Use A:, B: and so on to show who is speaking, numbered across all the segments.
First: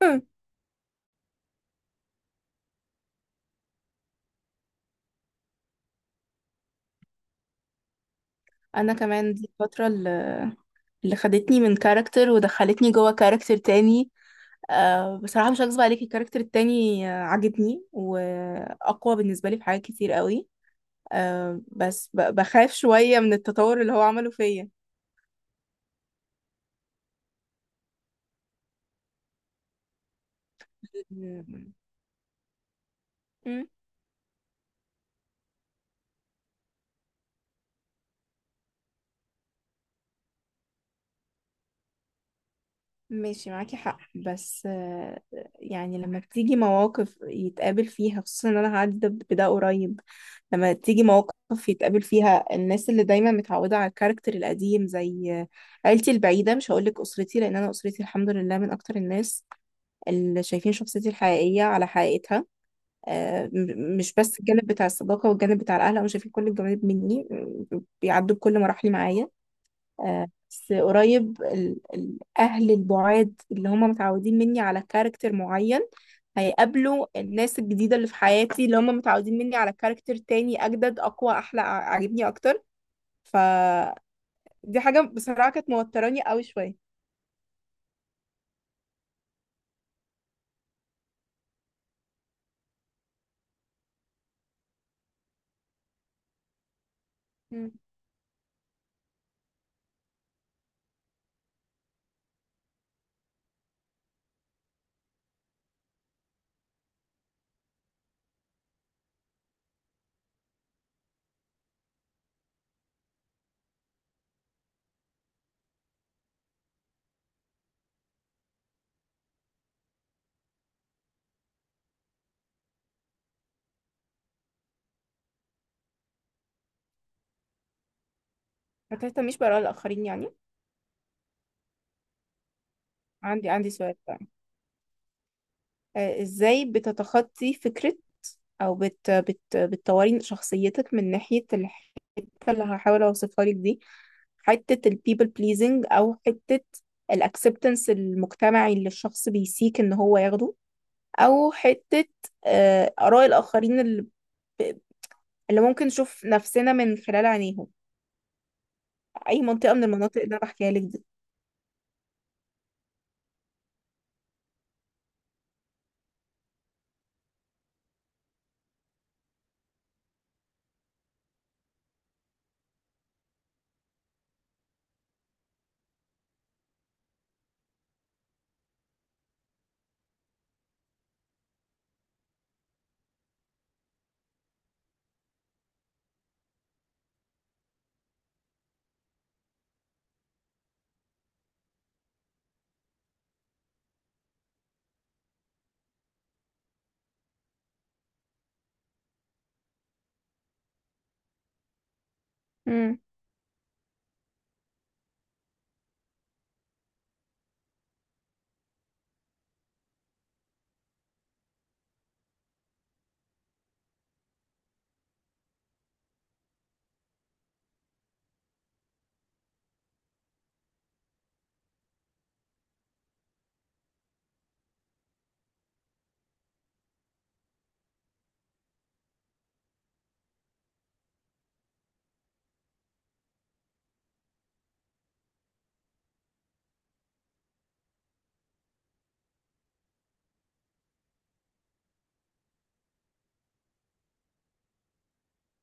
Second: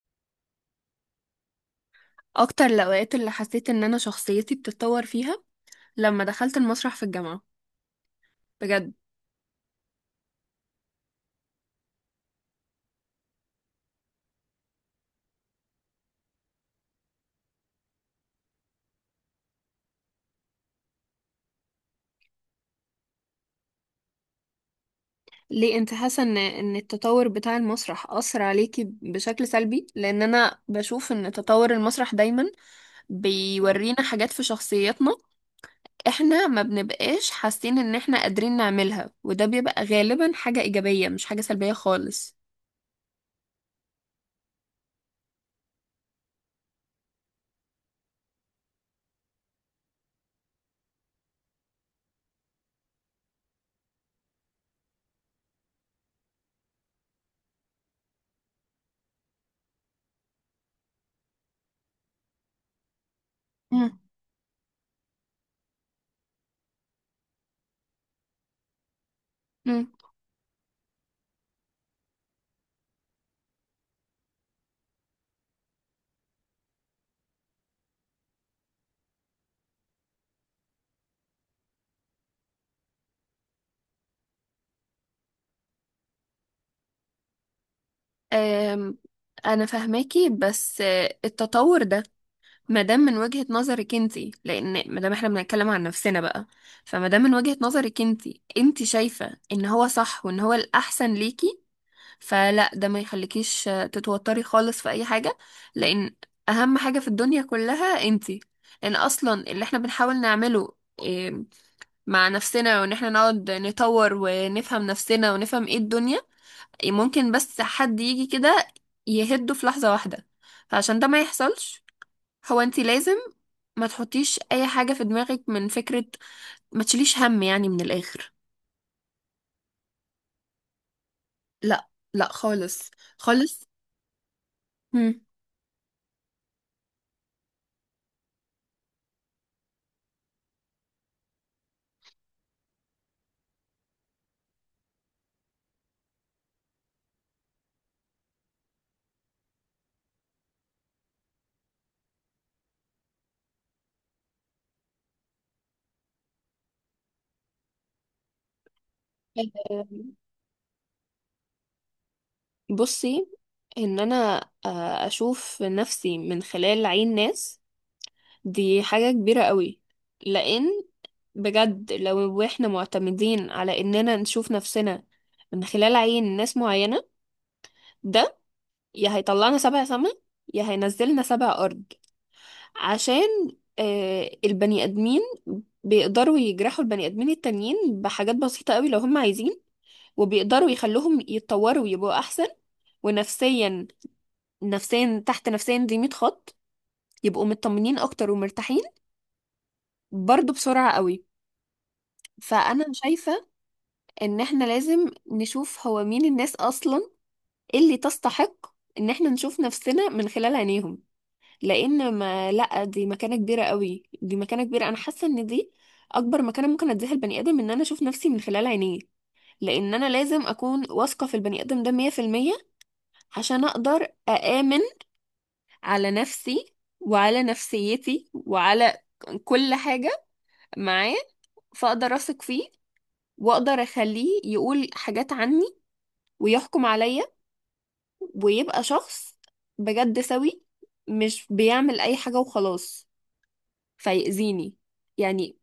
A: اكتر الاوقات اللي حسيت ان انا شخصيتي بتتطور فيها لما دخلت المسرح في الجامعة، بجد.
B: انا كمان دي الفترة اللي خدتني من كاركتر ودخلتني جوه كاركتر تاني. أه بصراحة مش هكذب عليكي، الكاركتر التاني عاجبني واقوى بالنسبة لي في حاجات كتير قوي. أه بس بخاف شوية من التطور اللي هو عمله فيا.
A: ليه انت حاسة ان التطور بتاع المسرح اثر عليكي بشكل سلبي؟ لان انا بشوف ان تطور المسرح دايما
B: مم.
A: بيورينا حاجات في شخصياتنا. احنا ما بنبقاش حاسين ان احنا قادرين نعملها، وده بيبقى غالبا حاجة ايجابية، مش حاجة سلبية خالص.
B: ماشي معاكي حق، بس يعني لما بتيجي مواقف يتقابل فيها، خصوصا ان انا هعدي ده بده قريب. لما تيجي مواقف يتقابل فيها الناس اللي دايما متعودة على الكاركتر القديم، زي عيلتي البعيدة. مش هقولك أسرتي لأن أنا أسرتي الحمد لله من أكتر الناس اللي شايفين شخصيتي الحقيقية على حقيقتها.
A: مم.
B: مش بس الجانب بتاع الصداقة والجانب بتاع الأهل، هم شايفين كل الجوانب مني. بيعدوا بكل مراحلي معايا.
A: مم.
B: بس قريب، الأهل البعاد اللي هم متعودين مني على كاركتر معين، هيقابلوا الناس الجديدة اللي في حياتي اللي هم متعودين مني على كاركتر تاني أجدد أقوى أحلى، عاجبني أكتر. فدي حاجة بصراحة كانت موتراني قوي شوية.
A: أم، انا فاهماكي، بس التطور ده ما دام من وجهة نظرك انتي، لان ما دام احنا بنتكلم عن نفسنا بقى، فما دام من وجهة
B: مم.
A: نظرك انتي، انتي شايفة ان هو صح وان هو الاحسن ليكي، فلا، ده ما يخليكيش تتوتري خالص في اي حاجة. لان اهم حاجة في الدنيا كلها انتي. لان اصلا اللي احنا بنحاول نعمله آه، مع نفسنا، وان احنا نقعد نطور ونفهم نفسنا ونفهم ايه الدنيا، ممكن بس حد يجي كده يهده في لحظة واحدة. فعشان ده ما يحصلش، هو انتي لازم ما تحطيش اي حاجة في دماغك من فكرة، ما تشيليش هم يعني، من الاخر.
B: ما تهتميش بآراء الآخرين يعني؟
A: لا، لا، خالص،
B: عندي
A: خالص.
B: عندي سؤال بقى.
A: مم.
B: إزاي بتتخطي فكرة، او بت بت بتطوري شخصيتك من ناحية الحتة اللي هحاول اوصفها لك دي؟ حتة ال people pleasing، او حتة ال acceptance المجتمعي اللي الشخص بيسيك ان هو ياخده، او حتة آراء الآخرين ب- اللي ممكن نشوف نفسنا من خلال عينيهم. اي منطقة من المناطق اللي انا بحكيها لك دي؟
A: بصي، ان انا اشوف نفسي من خلال عين ناس، دي حاجة كبيرة قوي. لان بجد، لو احنا معتمدين على اننا نشوف نفسنا من خلال عين ناس معينة، ده يا هيطلعنا سبع سما، يا هينزلنا سبع ارض. عشان البني ادمين بيقدروا يجرحوا البني ادمين التانيين بحاجات بسيطة قوي لو هم عايزين، وبيقدروا يخلوهم يتطوروا ويبقوا احسن، ونفسيا، نفسيا تحت نفسيا دي 100 خط، يبقوا مطمنين اكتر ومرتاحين، برضو بسرعة قوي. فانا
B: مم.
A: شايفة ان احنا لازم نشوف هو مين الناس اصلا اللي تستحق ان احنا نشوف نفسنا من خلال عينيهم، لان ما لا، دي مكانه كبيره قوي، دي مكانه كبيره، انا حاسه ان دي اكبر مكانه ممكن اديها البني ادم، ان انا اشوف نفسي من خلال عينيه. لان انا لازم اكون واثقه في البني ادم ده 100%، عشان اقدر اامن على نفسي، وعلى نفسيتي، وعلى كل حاجه معاه. فاقدر اثق فيه، واقدر اخليه يقول حاجات عني ويحكم عليا، ويبقى شخص بجد سوي، مش بيعمل اي حاجه وخلاص فيأذيني، يعني.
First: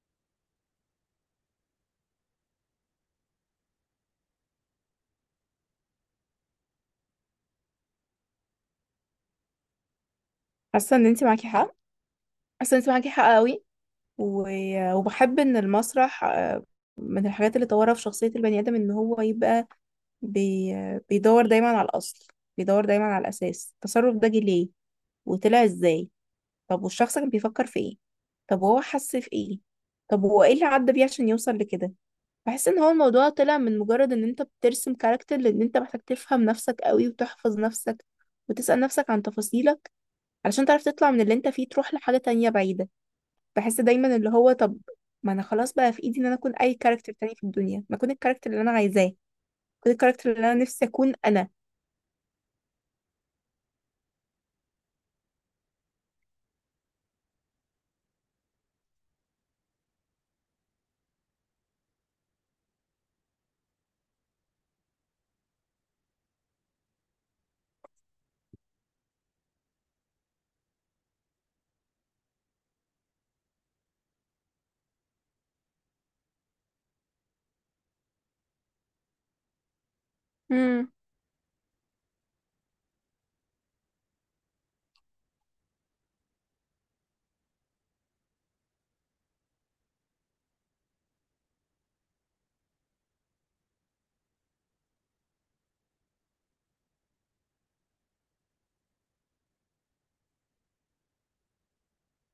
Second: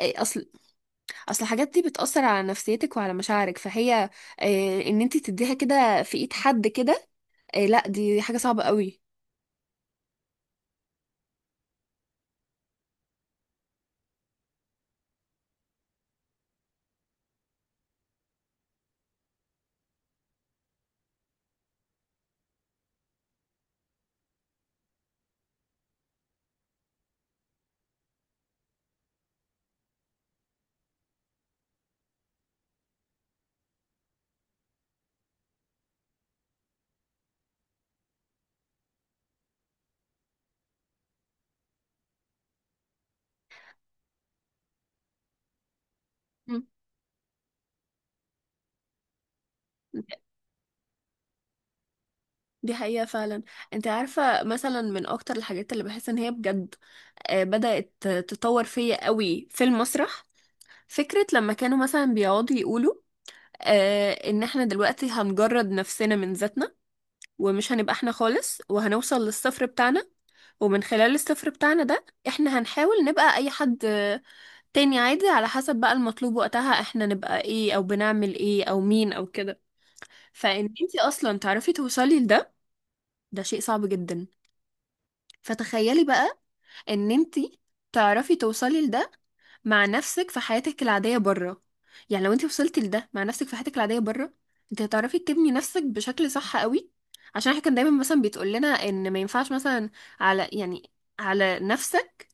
A: إيه، اصل اصل الحاجات دي بتأثر على نفسيتك وعلى مشاعرك، فهي ان انت تديها كده في ايد حد كده، لا، دي حاجة صعبة قوي.
B: حاسة ان انت معاكي حق، حاسة ان انت معاكي حق قوي. وبحب ان المسرح، من الحاجات اللي طورها في شخصية البني آدم، ان هو يبقى بي... بيدور دايما على الأصل، بيدور دايما على الأساس. التصرف ده جه ليه وطلع ازاي؟ طب والشخص كان بيفكر في ايه؟ طب وهو حس في ايه؟ طب هو ايه اللي عدى بيه عشان يوصل لكده؟ بحس ان هو الموضوع طلع من مجرد ان انت بترسم كاركتر، لان انت محتاج تفهم نفسك قوي وتحفظ نفسك وتسأل نفسك عن تفاصيلك علشان تعرف تطلع من اللي انت فيه تروح لحاجة تانية بعيدة. بحس دايما اللي هو، طب ما انا خلاص بقى في ايدي ان انا اكون
A: مم.
B: اي كاركتر تاني في الدنيا، ما اكون الكاركتر اللي انا عايزاه. اكون الكاركتر اللي انا نفسي اكون انا.
A: دي حقيقة فعلا. انت عارفة، مثلا من اكتر الحاجات اللي بحس ان هي بجد بدأت تطور فيا قوي في المسرح، فكرة لما كانوا مثلا بيقعدوا يقولوا ان احنا دلوقتي هنجرد نفسنا من ذاتنا، ومش هنبقى احنا خالص، وهنوصل للصفر بتاعنا، ومن خلال الصفر بتاعنا ده احنا هنحاول نبقى اي حد تاني عادي، على حسب بقى المطلوب وقتها احنا نبقى ايه، او بنعمل ايه، او مين، او كده. فان
B: امم.
A: انتي اصلا تعرفي توصلي لده، ده شيء صعب جدا. فتخيلي بقى ان انتي تعرفي توصلي لده مع نفسك في حياتك العادية بره. يعني لو انتي وصلتي لده مع نفسك في حياتك العادية بره، انت هتعرفي تبني نفسك بشكل صح قوي. عشان احنا كان دايما مثلا بيتقول لنا ان ما ينفعش مثلا على، يعني على نفسك،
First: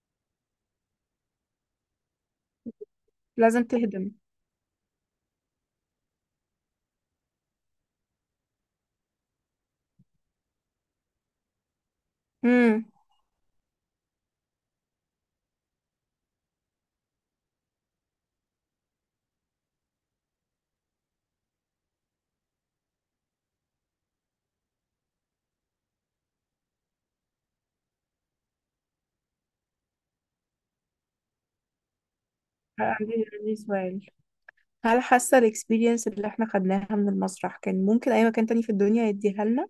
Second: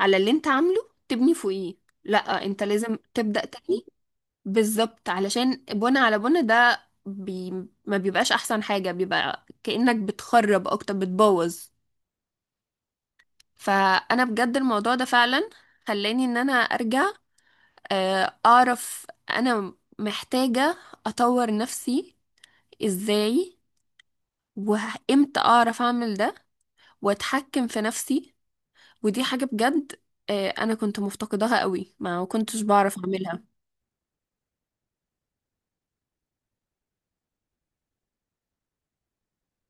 A: على اللي انت عامله تبني فوقيه، لا انت لازم تبدأ
B: لازم
A: تاني.
B: تهدم.
A: بالظبط، علشان بنى على بنى ده ما بيبقاش احسن حاجة، بيبقى كأنك بتخرب اكتر، بتبوظ.
B: امم.
A: فانا بجد الموضوع ده فعلا خلاني ان انا ارجع اعرف انا محتاجة اطور نفسي ازاي، وامتى اعرف اعمل ده، واتحكم في نفسي. ودي حاجة بجد انا كنت مفتقداها قوي، ما كنتش بعرف
B: عندي
A: اعملها.
B: عندي سؤال. هل حاسة الاكسبيرينس اللي احنا خدناها من المسرح كان ممكن اي مكان تاني في الدنيا يديها لنا؟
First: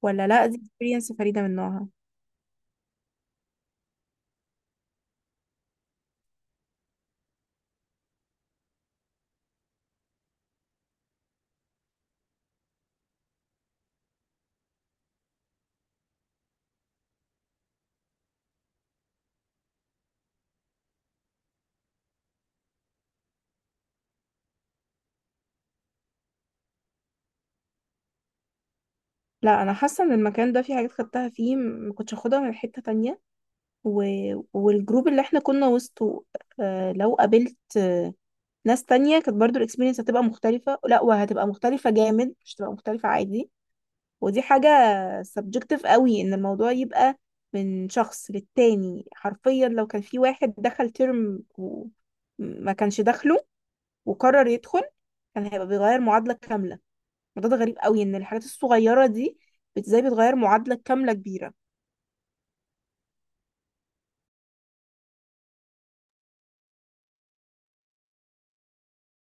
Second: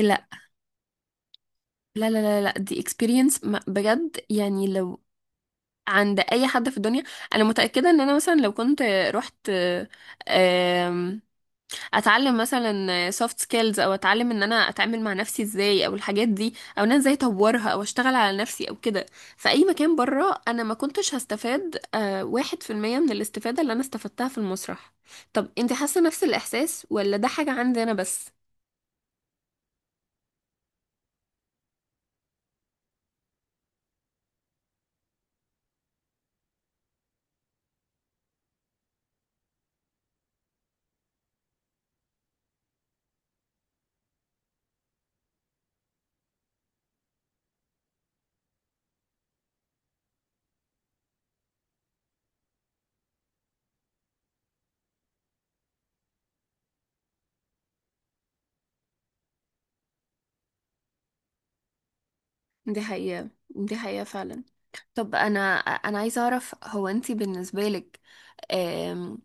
A: لا،
B: ولا لا، دي اكسبيرينس فريدة من نوعها؟
A: لا، لا، لا، لا، دي experience بجد، يعني لو عند اي حد في الدنيا، انا متاكده ان انا، مثلا لو كنت رحت آم، اتعلم مثلا سوفت سكيلز، او اتعلم ان انا اتعامل مع نفسي ازاي، او الحاجات دي، او ان انا ازاي اطورها، او اشتغل على نفسي، او كده، في اي مكان بره، انا ما كنتش هستفاد 1% من الاستفاده اللي انا استفدتها في المسرح. طب، انت حاسه نفس الاحساس، ولا ده حاجه عندي انا بس؟
B: لا، انا حاسة ان المكان ده في حاجات خدتها فيه ما كنتش اخدها من حتة تانية. و... والجروب اللي احنا كنا وسطه، آه لو قابلت آه ناس تانية، كانت برضو الاكسبيرينس هتبقى مختلفة. لا، وهتبقى مختلفة جامد، مش هتبقى مختلفة عادي. ودي حاجة subjective قوي، ان الموضوع يبقى من شخص للتاني. حرفيا لو كان في واحد دخل ترم وما كانش داخله وقرر يدخل، كان هيبقى بيغير معادلة كاملة. الموضوع ده غريب قوي، ان الحاجات الصغيرة دي ازاي بتغير معادلة كاملة كبيرة.
A: دي حقيقه، دي حقيقه فعلا. طب، انا عايزه اعرف، هو انتي بالنسبه لك آم،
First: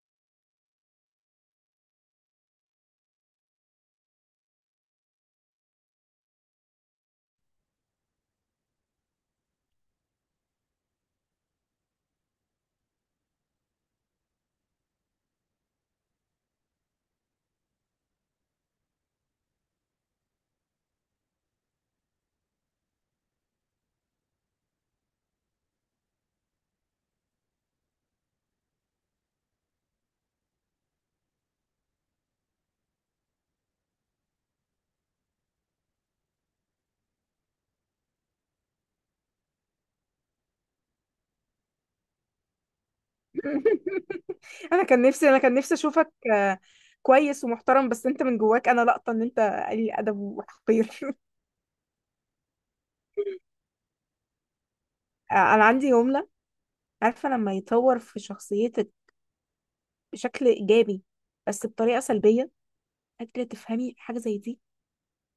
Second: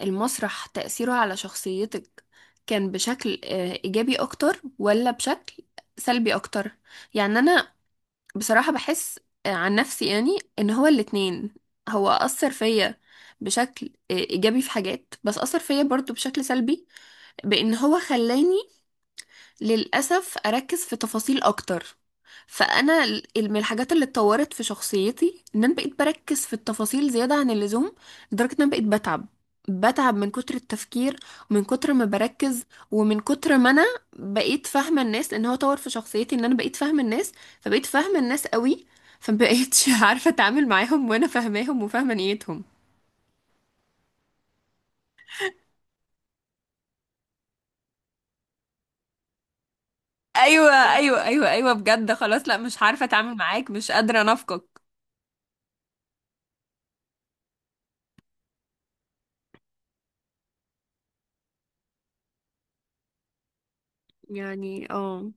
A: المسرح تأثيره على شخصيتك كان بشكل ايجابي اكتر، ولا بشكل سلبي اكتر؟ يعني انا بصراحه بحس عن نفسي، يعني ان هو الاتنين. هو اثر فيا بشكل ايجابي في حاجات، بس اثر فيا برضو بشكل سلبي، بان هو خلاني للأسف أركز في تفاصيل أكتر. فأنا من الحاجات اللي اتطورت في شخصيتي إن أنا بقيت بركز في التفاصيل زيادة عن اللزوم، لدرجة إن أنا بقيت بتعب، بتعب من كتر التفكير، ومن كتر ما بركز، ومن كتر ما أنا بقيت فاهمة الناس. لأن هو طور في شخصيتي إن أنا بقيت فاهمة الناس، فبقيت فاهمة الناس قوي، فمبقيتش عارفة أتعامل معاهم وأنا فاهماهم وفاهمة نيتهم.
B: انا كان نفسي اشوفك كويس ومحترم، بس انت من جواك. انا لقطة ان انت قليل ادب
A: ايوه،
B: وحقير.
A: ايوه، ايوه، ايوه، بجد خلاص، لا، مش عارفه اتعامل معاك، مش قادره انافقك.
B: انا عندي جملة. عارفة لما يطور في شخصية بشكل ايجابي بس بطريقه سلبيه؟ قادره تفهمي حاجه زي دي؟
A: يعني اه،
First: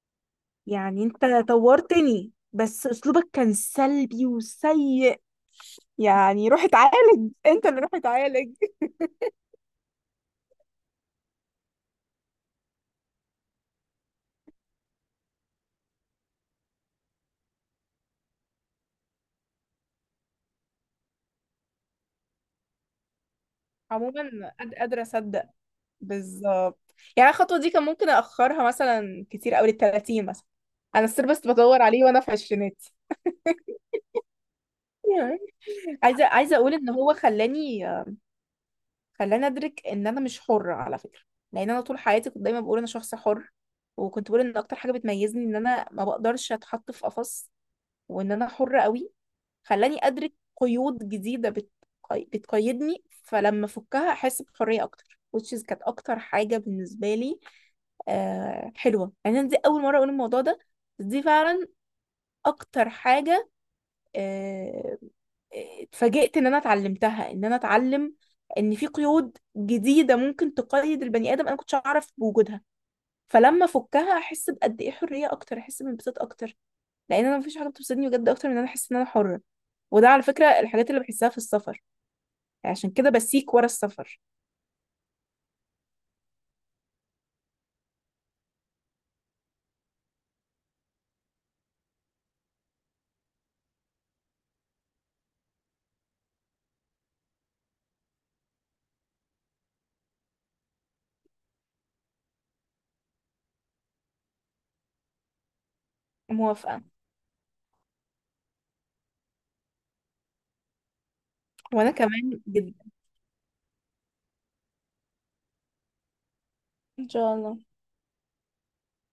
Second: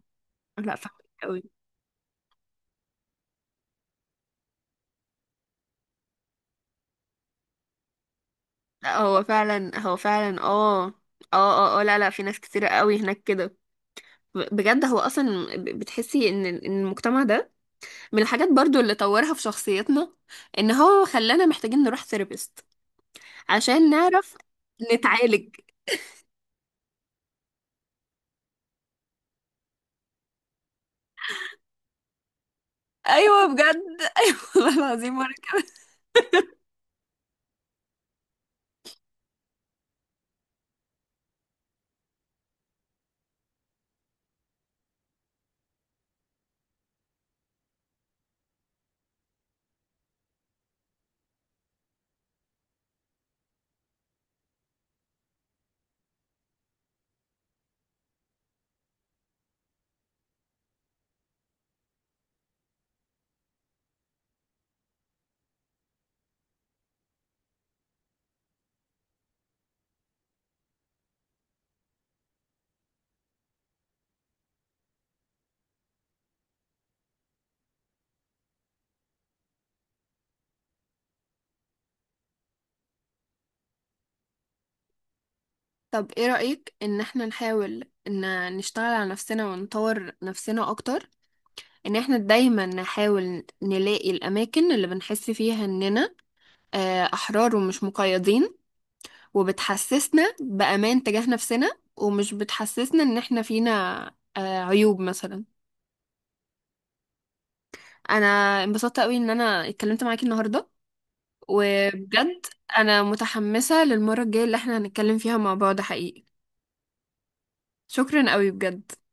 A: لا، فاهمك
B: يعني انت
A: قوي.
B: طورتني، بس اسلوبك كان سلبي وسيء. يعني روح اتعالج انت اللي روح اتعالج.
A: لا، هو فعلا، هو فعلا، اه، اه، اه، اه، لا، لا، في ناس كتيرة قوي هناك كده. بجد هو اصلا، بتحسي إن المجتمع ده من الحاجات برضو اللي طورها في شخصيتنا، ان هو خلانا محتاجين نروح ثيرابيست عشان نعرف
B: عموما قادرة أصدق.
A: نتعالج.
B: بالظبط. يعني الخطوة دي كان ممكن أأخرها مثلا كتير أوي للتلاتين مثلا. أنا السيرفس بدور عليه وأنا في عشريناتي.
A: ايوه، بجد، ايوه والله العظيم، وانا كمان.
B: عايزة أقول إن هو خلاني، خلاني ادرك ان انا مش حرة على فكرة. لان انا طول حياتي كنت دايما بقول انا شخص حر، وكنت بقول ان اكتر حاجة بتميزني ان انا ما بقدرش اتحط في قفص، وان انا حرة قوي. خلاني ادرك قيود جديدة بتقيدني، فلما افكها احس بحرية اكتر، which is كانت اكتر حاجة بالنسبة لي. آه حلوة، يعني انا دي اول مرة اقول الموضوع ده، بس دي فعلا اكتر حاجة آه، اتفاجئت ان انا اتعلمتها. ان انا اتعلم ان في قيود جديده ممكن تقيد البني ادم انا كنتش اعرف بوجودها، فلما افكها احس بقد ايه حريه اكتر، احس بانبساط اكتر. لان انا مفيش حاجه بتبسطني بجد اكتر من ان انا احس ان انا حره. وده على فكره الحاجات اللي بحسها في السفر، يعني عشان كده بسيك ورا السفر.
A: طب ايه رأيك ان احنا نحاول ان نشتغل على نفسنا ونطور نفسنا اكتر، ان احنا دايما نحاول نلاقي الاماكن اللي بنحس فيها اننا أحرار ومش مقيدين، وبتحسسنا بأمان تجاه نفسنا، ومش بتحسسنا إن إحنا فينا عيوب مثلا؟
B: موافقه.
A: أنا انبسطت قوي إن أنا اتكلمت معاكي النهاردة،
B: وانا كمان
A: وبجد
B: جدا.
A: أنا متحمسة للمرة الجاية اللي إحنا هنتكلم فيها مع بعض حقيقي.
B: ان شاء الله.
A: شكرا قوي، بجد.